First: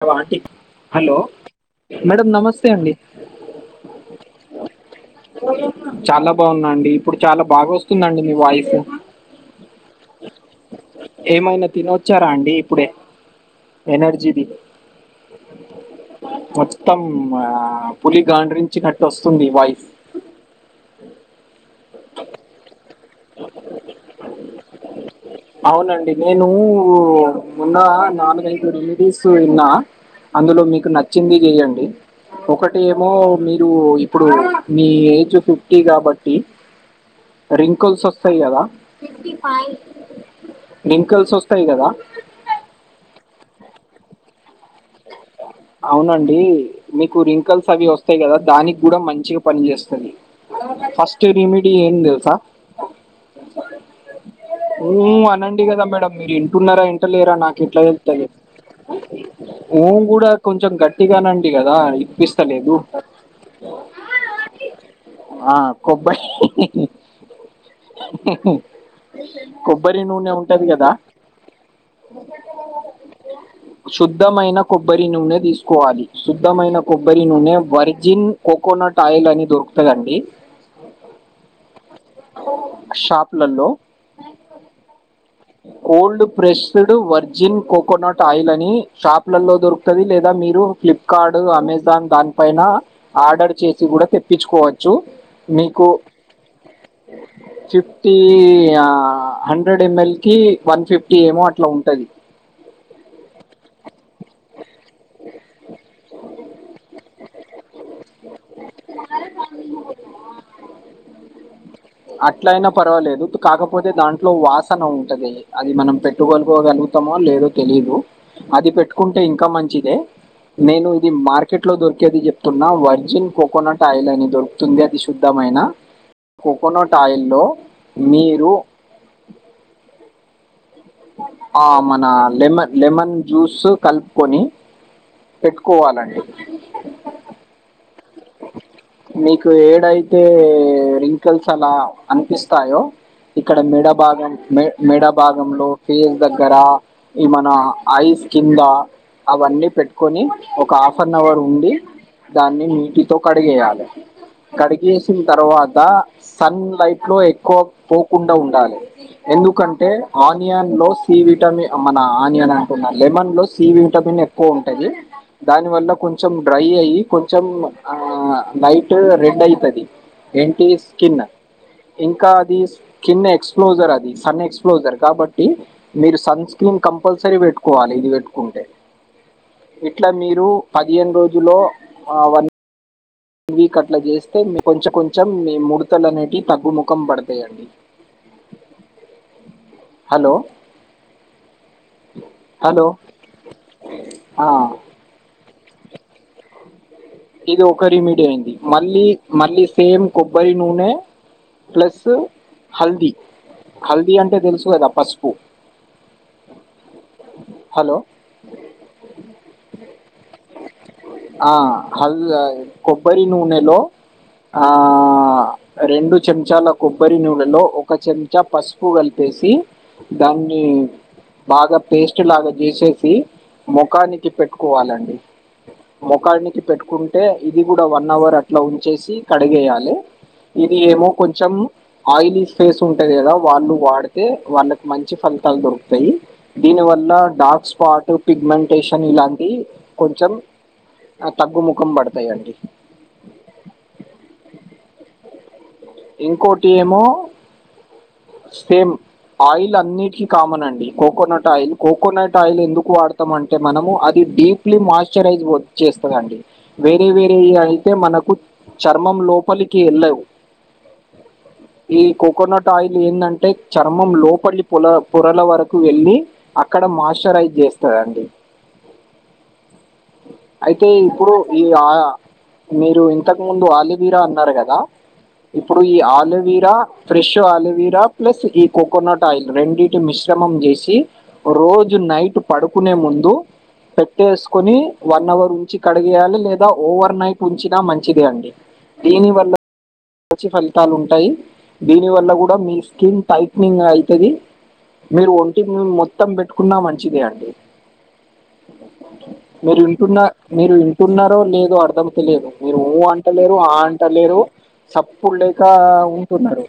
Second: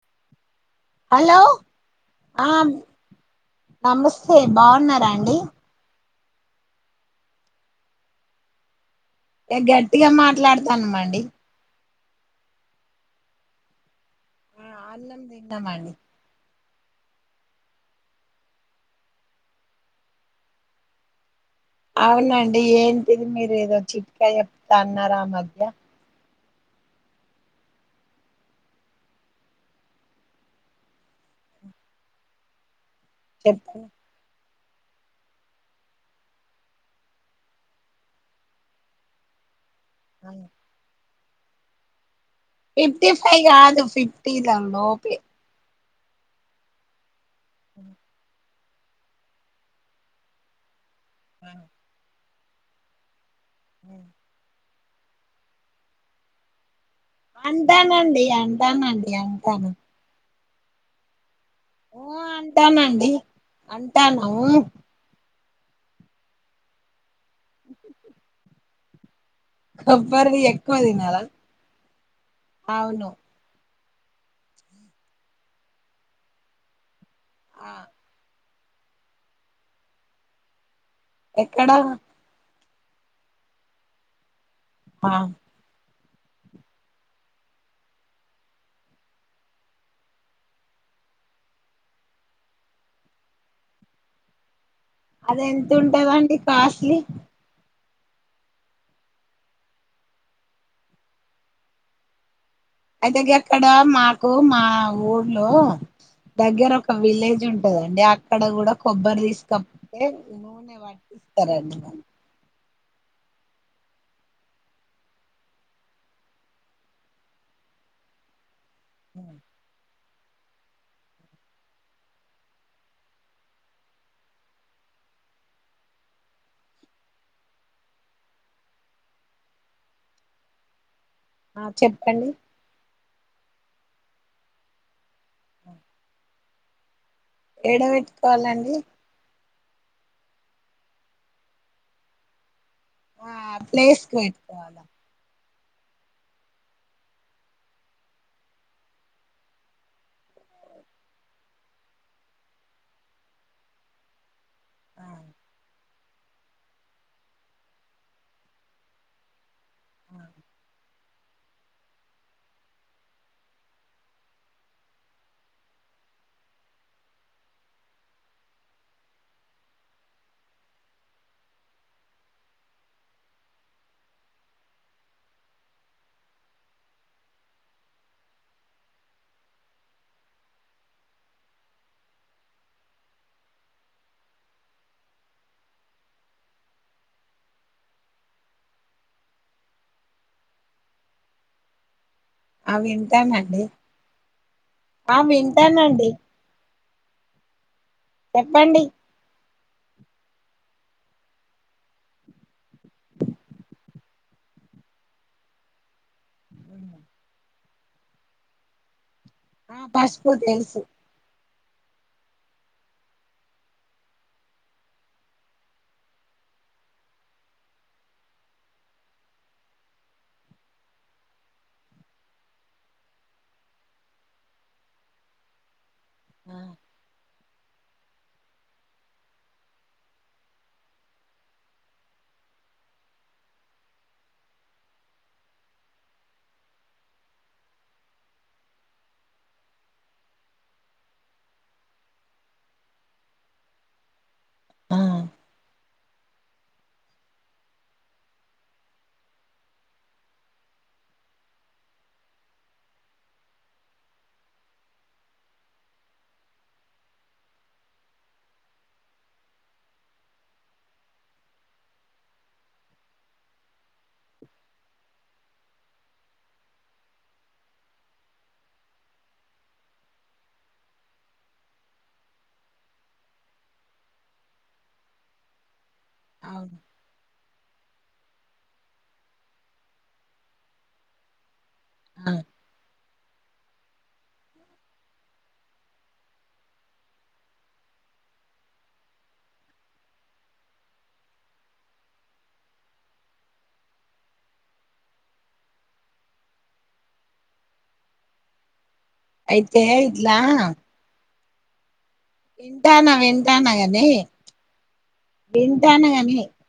Hollow aunty hello madam ఆ నమస్తే అండి నమస్తే బావున్నారా అండి చాలా బావున్నా అని ఇప్పుడు చాలా బాగా వస్తుంది అండి మీ వాయిస్ ఇగ గట్టిగా మాట్లాడతానమం అండి ఇచ్చారా అండి ఇప్పుడే ఎనర్జీది ఆ హాల్ లోనే తింటం అండి మొత్తం ఆ పులి గాండ్రించినట్టు వస్తు ఉంది వాయిస్ అవున అండి ఏంటిది మీరు ఏదో చిట్కా చెప్తా అన్నారు ఆ మధ్య అవునండి నేను మొన్న నాలుగు ఐదు రెమిడీసు విన్నా అందులో మీకు నచ్చింది చెయ్యండి ఒకటి ఏమో మీరు చెప్పండి ఇప్పుడు మీ ఏజ్ ఫిఫ్టీ కాబట్టి రింగ్ కాపుల్స్ వస్తాయి కదా అవును ఎంకల్స్ వస్తాయి గదా ఫిఫ్టీ ఫైవ్ కాదు ఫిఫ్టీ దాని లోపే అవును అండి మీకు రింకల్స్ అవి వస్తాయి కదా దానికి కూడా మంచిగా పని చేస్త అది ఫస్ట్ రెమిడీ ఏంటి తెలుసా హు హుమ్మ్ అనండి కదా మేడం మీరు వింటున్నారా ఇంట లేరా నాకు ఎట్లా తెలు అంటానండి త్తఅది అంటానండి అంటాను హు కూడా కొంచెం గట్టిగా అనండి ఉంది కదా ఊ ఇనిపిస్తలేదు అంటానండి అంటాను ఆ కొబ్బరి కొబ్బరి నూనె కొబ్బరిది ఉంటది ఎక్కువ గదా తినాలా అవును శుద్ధమైన కొబ్బరి నూనె తీసుకోవాలి శుద్ధమైన కొబ్బరి నూనె వర్జిన్ కోకోనట్ అట్ ఆయిల్ అన్ని దొరుకుతదా అండి ఎక్కడా షాపులళ్ళో ఆ cold pressed virgin coconut oil అని షాపుల్లలో దొరుకుతది లేదా మీరు ఫ్లిప్కార్ట్ అమెజాన్ దానిపైన ఆర్డర్ చేసి కూడా తెప్పించుకోవచ్ చ్చు అది ఎంత మీకూ ఉంటదండి కాస్ట్లీ చేప్ టీ హా హండ్రెడ్ ఎంఎల్ కి వన్ ఫిఫ్టీ ఏమో అట్లా ఉంటది అయితే గక్కడ మాకు మా ఊళ్లో దగ్గర ఒక విలేజ్ ఉంటదండి అక్కడ కూడా కొబ్బరి తీస్క తే నూనె పట్టిస్తారు అండి మ అట్లా అయినా పర్వాలేదు కాకపోతే దాంట్లో వాసన ఉంటది అది మనం పెట్టుకోగలుగుతామో లేదో తెలి దు అది పెట్టుకుంటే ఇంకా మంచిదే నేను ఇది మార్కెట్ లో దొరికేది చెప్తున్నా వర్జిన్ కోకోనట్ ఆయిల్ అని దొరుకుతుంది అది శుద్ధమై అయినా కోకోనట్ ఆయిల్లో మీరు ఆ మన లెమ లెమన్ జ్యూస్ కలుపుకొని పెట్టుకోవాలి అండి ఏడ పెట్టుకోవాలి అండి మీకు ఏడ అయితే రింకల్స్ అలా అనిపిస్ స్తాయో ఆ ఇక్కడ మెడ ప్లేస్ కు భాగం మే పెట్టుకోవాలా మెడ భాగంలో ఫేస్ దగ్గర ఈ మన ఐస్ కింద అవన్నీ పెట్టుకొని ఒక హాఫ్ ఆన్ అవర్ ఉండి దాన్ని నీటి తో కడిగేయాలే కడిగేసిన ఆ తర్వాత సన్ లైట్ లో ఎక్కువ పోకుండా ఉండాలి ఎందుకంటే ఆనియన్ లో సి విటమిన్ మన ఆనియన్ అంటున్న లెమన్ లో సి విటమిన్ ఎక్కువ ఉంటది దాని వల్ల కొంచెం డ్రై అయ్యి కొంచెం ఆ లైట్ రెడ్ అయితది ఎంటి స్కిన్ ఇంకా అది చిన్న ఎక్స్ప్లోజర్ అది సన్ ఎక్స్ప్లోజర్ కాబట్టి మీరు సన్ స్క్రీన్ కంపల్సరీ పెట్టుకోవాలి ఇది పెట్టుకుంటే ఇట్లా మీరు పదిహేను రోజులో అ వన్ న్వీక్ కట్ల చేస్తే కొంచెం కొంచెం మీ ముడతలనేటియి తగ్గుముఖం పడుతాయండి హలో ఆ హలో వింటానండి ఆ, ఆ వింటానండి ఇది ఒక రేమీడి అయింది చెప్పండి మళ్ళీ మళ్ళీ సేమ్ కొబ్బరి నూనె ప్లస్ హల్ది హల్దీ అంటే తెలుసు కదా పసుపు బ హలో ఆ పసుపు తెలుసు ఆ హల్ కొబ్బరి నూనే లో ఆ రెండు చెంచాల కొబ్బరి నూనెలో ఒక చెంచా పసుపు కలిపె సి దాన్ని బాగా పేస్ట్ లాగా చేసేసి ముఖానికి పెట్టుకోవాలండి ఆ మొఖానికి పెట్టుకుంటే ఇది కూడా వన్ అవర్ అట్లా ఉంచేసి కడిగేయాలే ఇది ఏమో కొంచెం ఆయిలీ ఫేస్ ఉంటంది కదా వాళ్ళు వాడితే వాళ్ళకి మంచి ఫలీ ాలు దొరుకుతాయి దీని వల్ల డార్క్ స్పాట్ పిగ్మెంటేషన్ ఇలాంటి కొంచెం అ తగ్గుముఖం బడతాయండి ఆ ఇంకోటి ఏమో సేమ్ ఆయిల్ అన్నిటికి కామన్ అండి కోకోనట్ ఆయిల్, కోకోనట్ ఆయిల్ ఎందుకు వాడుతామంటే మనము అది. డీప్లీ మాయిశ్చరైజ్ చేస్తదండి వేరే వేరే అయితే మనకు చర్మం లోపలికి ఎల్లవ్ ఈ కోకోనట్ ఆయిల్ ఏందంటే చర్మం లోపలి పొల పొరల వరకు వెళ్ళీ అక్కడ మాస్చరైజ్ జేస్తదండి అయితే ఇప్పుడు ఈ ఆ మీరు ఇంతకు ముందు ఆలివీరా అన్నారు గదా ఇప్పుడు ఈ ఆలోవీరా అవును ఫ్రెష్ ఆలవీర్ జ ప్లస్ ఈ కోకోనట్ ఆయిల్ రెండిటి మిశ్రమం జేసి రోజ్ జు ఆ నైట్ పడుకునే ముందు పెట్టేసుకొని వన్ అవర్ ఉంచి కడిగేయాలి లేదా ఓవర్ నైట్ ఉంచినా మంచిదే అండి దీని వల్ల మంచి ఫలితాలు ఉంటాయి దీనివల్ల గూడా మీ స్కిన్ టైట్నింగ్ అయితది మీరు ఒంటి మీ మొత్తం పెట్టుకున్న మంచిదే అండి మీరు అయితే వింటున్న ఇట్లా మీరు వింటున్నారో లేదో అర్ధం లేదు మీరు ఊ వింటానా అంట లేరు వింటానా ఆ అంట గాని లేరు సప్పుడు లేక ఉంటున్నారు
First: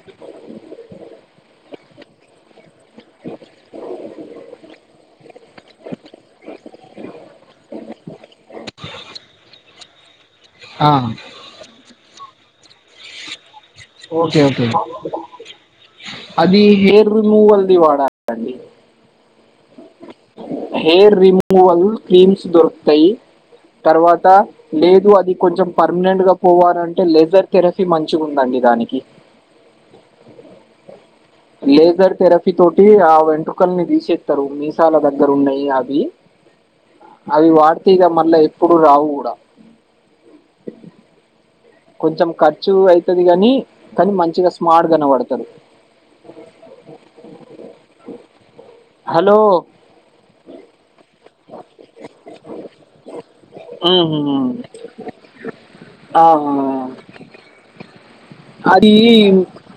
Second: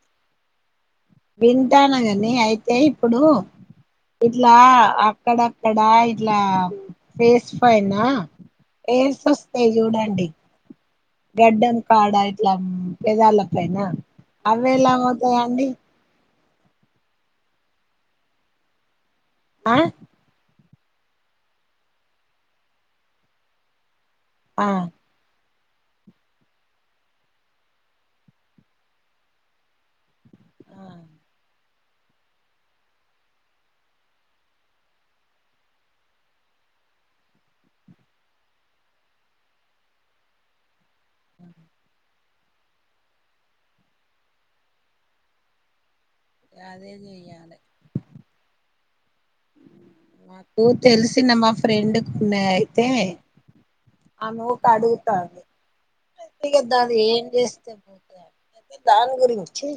వింటాన గాని అయితే ఇప్పుడు ఇట్లా అ అక్కడక్కడా ఇట్లా ఫేస్ ఫైనా ఏర్స్ ఒస్తాయ్ జూడండి గడ్డన్ కాడా ఇట్లా పెదాల పైనా అవ్వి ఎలా అవుతాయండి అదీ హెయిర్ రిమూవల్ ది వాడాలండి ఆ హేర్ రిమూవల్ క్రీమ్స్ దొరుకుతయి తర్వాత ఆ లేదు అది కొంచెం పర్మనెంట్ గా పోవాలంటే లేజర్ థెరపీ మంచిగుందండి దానికి ఆ లేజర్ థెరపి తోటీ ఆ వెంట్రుకల్ని దీసేత్తరు మీస్ చాలా దగ్గర ఉన్నాయి అవి అవి వాడితే ఇగ మళ్ళా ఎప్పుడు రావు గూడా కొంచెం ఖర్చు అయితది గానీ కానీ మంచిగా స్మార్ట్ గనవడతరు అదే జెయ్యాలె హలో నాకూ తెలిసిన మా ఫ్రెండుక్ ఉన్నయ్ అయితే ఉమ్, ఆమో కడుగుతారు ఆ ఇగ దాన్ని ఏం జేస్తముగా [inaudible] అది దాని గురించి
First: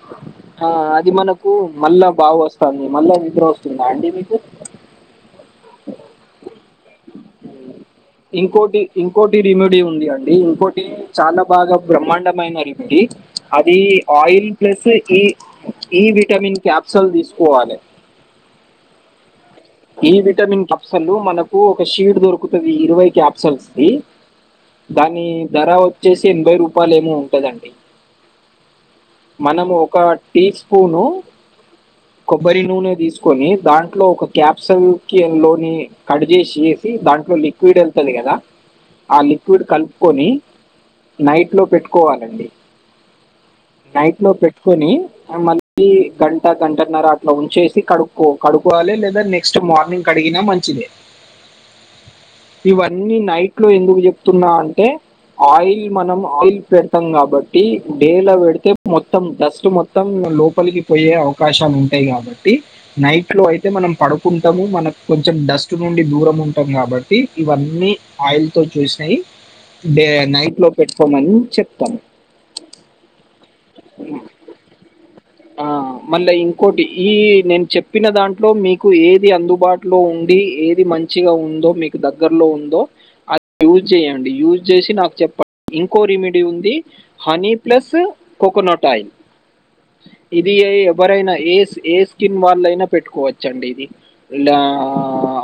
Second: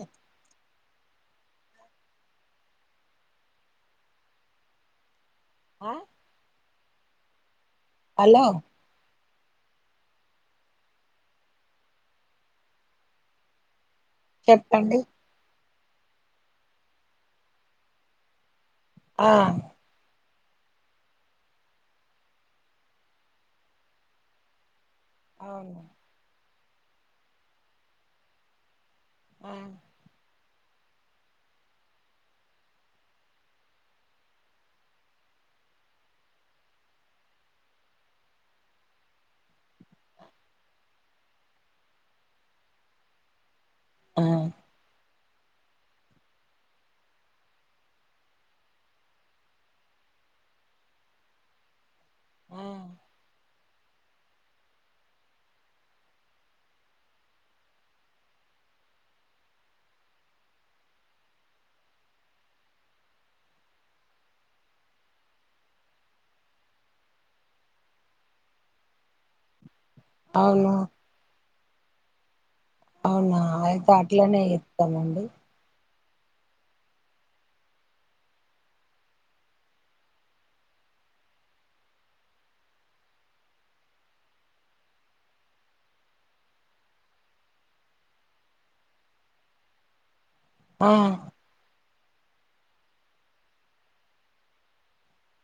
ఆ అది మనకు మళ్ళా బాగా వస్తాంది మళ్ళా నిద్ర వస్తుందా అండి మీకు అ ఇంకోటి ఇన్ ఇంకోటి రిముడీ ఉంది అండి ఇంకోటి చాలా బాగా బ్రహ్మాండమైన రిముడీ అదీ ఆయిల్ ప్లస్ చెప్పండి ఇ ఈ విటమిన్ క్యాప్సల్ దీసుకోవాలే ఆ ఈ విటమిన్ క్యాప్సల్లు మనకు ఒక షీట్ దొరుకుతది ఇరవై క్యాప్సల్స్ ది దానీ ధర అవును వచ్చేసి ఎనభై రూపాయలు ఏమో ఉంటదండి ఆ మనం ఒక టీ స్పూను కొబ్బరి నూనె తీసుకొని దాంట్లో ఒక క్యాప్సల్ కి లోని కట్ చేసి వేసి దాంట్లో లిక్విడ్ ఎళ్తది కదా ఆ లిక్విడ్ కలుపుకొని నైట్ లో పెట్టుకోవాలండి నైట్ ఆ లో పెట్టుకొని మళ్ళీ గంట గంటన్నర అట్లా ఉంచేసి కడుక్కో కడుక్కోవాలి లేద లేదా నెక్స్ట్ మార్నింగ్ కడిగినా మంచిదే ఆ ఇవన్నీ నైట్ లో ఎందుకు చెప్తున్నా అంటే ఆయిల్ మనం ఆయిల్ పెడతాం కాబట్టి డేలా పెడితే మొత్తం డస్ట్ మొత్తం లోపలికి పోయే అవకాశాలు ఉంటాయి కాబట్టి నైట్ లో అయితే మనం పడుకుంటము మనకు కొంచెం డస్ట్ నుండి దూరం ఉంటాం కాబట్టి ఇవన్నీ ఆయిల్ తో చేసి నయి డే నైట్ లో అవును పెట్టుకోమని చెప్తం అవునా అయితే అట్లనే చేస్తామండి మళ్ల ఇంకోటి ఈ నేను చెప్పిన దాంట్లో మీ కు ఏది అందుబాటులో ఉండి ఏది మంచిగా ఉందో మీకు దగ్గరలో ఉందో అది యూజ్ చేయండి యూజ్ చేసి నాకు చెప్పండి ఇంకో రెమెడీ ఉంది హనీ ప్లస్ కోకోనట్ ఆయిల్ ఇది ఆ ఎవరైనా ఏ ఏ స్కిన్ వాళ్ళైనా పెట్టుకో వచ్చు అండి ఇది ఇలా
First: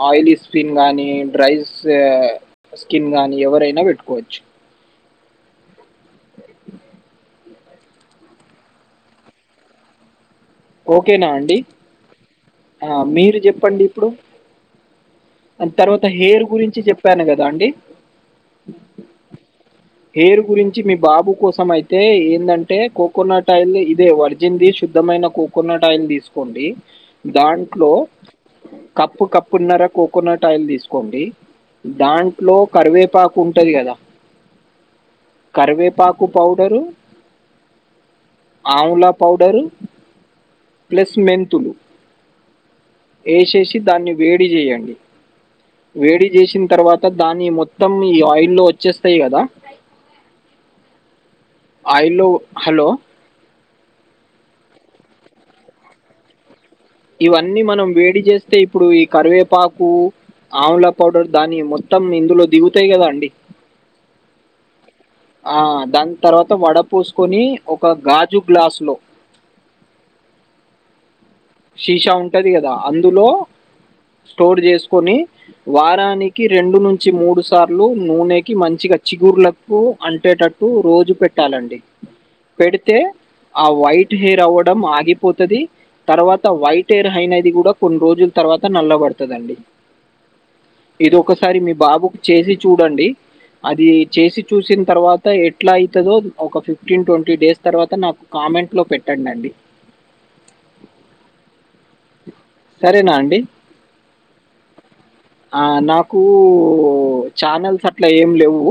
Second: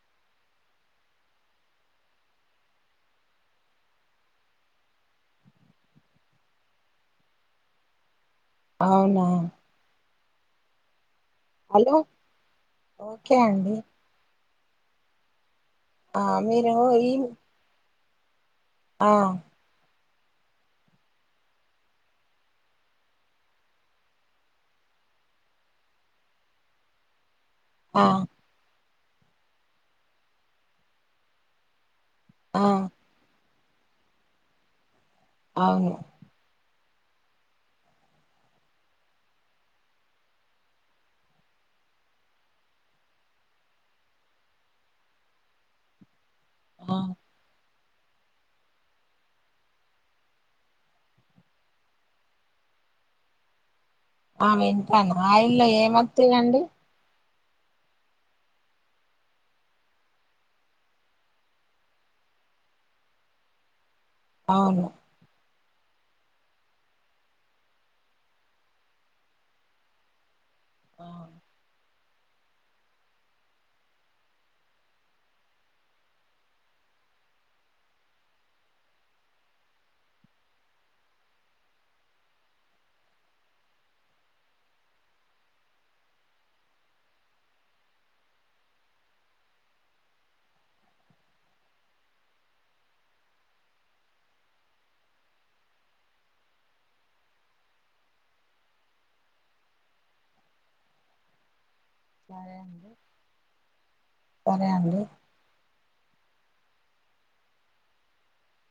ఆయిలీ స్కిన్ గానీ డ్రైస్ స్కిన్ స్కిన్ గానీ ఎవరైనా పెట్టుకోవచ్చు అవునా ఓకేనా అండి హలో ఆ ఓకే మీరు అండి చెప్పండి ఇప్పుడు అం తర్వాత ఆ హెయిర్ మీరు గురించి ఈ చెప్పాను కదా అండి ఆ హెయిర్ గురించి మీ బాబు కోసం అయితే ఏందంటే కోకోనట్ ఆయిల్ ఇదే వర్జిన్ ది శుద్ధమైన కోకోనట్ ఆయిల్ తీసుకోండి దాంట్లో ఆ కప్పు కప్పున్నర కోకోనట్ ఆయిల్ తీసుకోండి దాంట్లో ఆ కరివేపాకు ఉంటది కదా అవును కరివేపాకు పౌడరు ఆమ్లా పౌడరు ప్లస్ మెంతులు ఏసేసి దాన్ని వేడి చేయండి వేడి చేసిన ఆ తర్వాత దాన్ని మొ మొత్తం ఈ ఆయిల్ లో వచ్చేస్తాయి కదా ఆయిల్లో హలో ఆ వింటాను ఆయిల్లో ఏమ్ వత్తాయి అండి ఇవన్నీ మనం వేడి చేస్తే ఇప్పుడు ఈ కరివేపాకు ఆమ్ల పౌడర్ దాని మొత్తం ఇందులో దిగుతాయి కదా అండి అవును ఆ దాని తర్వాత వడ పోసుకొని ఒక గాజు గ్లాసు లో ఆ శీషా ఉంటది కదా అందులో స్టోర్ చేసుకొని వారానికి రెండు నుంచి మూడు సార్లు నూనెకి మంచి చిగుర్లకు అంటేటట్టు రోజు పెట్టాలండి పెడితే ఆ వైట్ హెయిర్ అవ్వడం ఆగిపోతది తర్వాత వైట్ ఎయిర్ అయినది కూడా కొన్ని రోజుల తర్వాత నల్లబడుతది అండి ఇది ఒకసారి మీ బాబుకు చేసి చూడండి అది చేసి చూసిన తర్వాత ఎట్లా అయితదో ఒక ఫిఫ్టీన్ ట్వంటీ డేస్ తర్వాత నాకు కా కామెంట్లో పెట్టండి అండి. సరే సరేనా అండి? సరే అండి ఓ ఛానల్స్ అట్లా ఏం లేవ్వు.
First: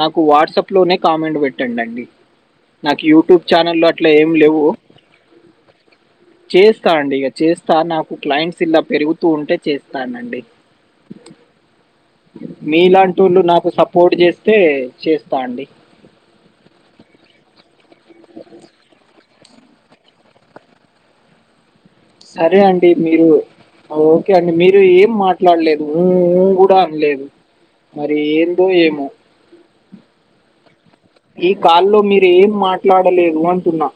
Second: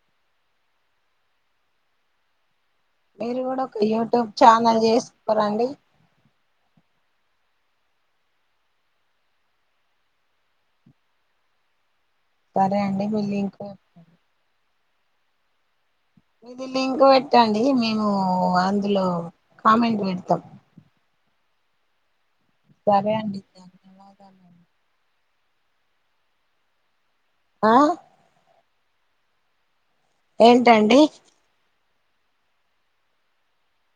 నాకు వాట్సాప్ లోనే కామెంట్ పెట్టండి అండి. నాకు మీరు యూట్యూబ్ కూడా ఒక ఛానళ్ళు అట్లా యూట్యూబ్ ఏం లేవ్వు. ఛానల్ చేసుకోరండి చేస్తా అండి ఇగ చేస్తా నాకు క్లైంట్స్ ఇలా పెరుగుతూ ఉంటే చేస్తానండి. సరే అండి మీలాంటి మీ ఓళ్ళు లింక్ నాకు సపోర్ట్ చేస్తే చేస్తా అండి ఇది లింక్ పెట్టండి మేము అందులో కామెంట్ పెడతాం. సరే అండి సరే మీరు అండి ఓకే అండి ధన్యవాదాలండి మీరు ఏం మా ట్లాడలేదు ఊ ఊ కూడా అనలేదు ఆ మరీ ఏందో ఏమో? ఏ ఈ కాల్లో మీరు ఏం మాట్లాడలేదు అంటున్నా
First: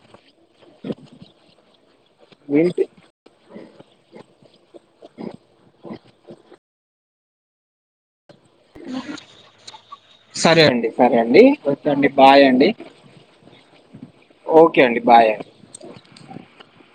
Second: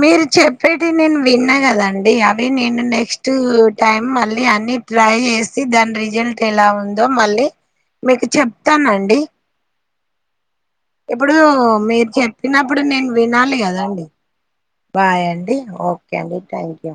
మీరు చెప్పేటి నేను విన్నా కదండి అవి నేను వింటే నెక్స్ట్ టైం మళ్ళీ అన్ని ట్రై చేసి దాని రిజల్ట్ ఎలా ఉందో మళ్ళీ మీకు చెప్తానండి. సరే అండి సరే ఇప్పుడు అండి ఓకే మీరు అండి బాయ్ అండి చెప్పినప్పుడు నేను వినాలి కదాండి. బాయ్ అండి ఓకే అండి థ్యాంక్యూ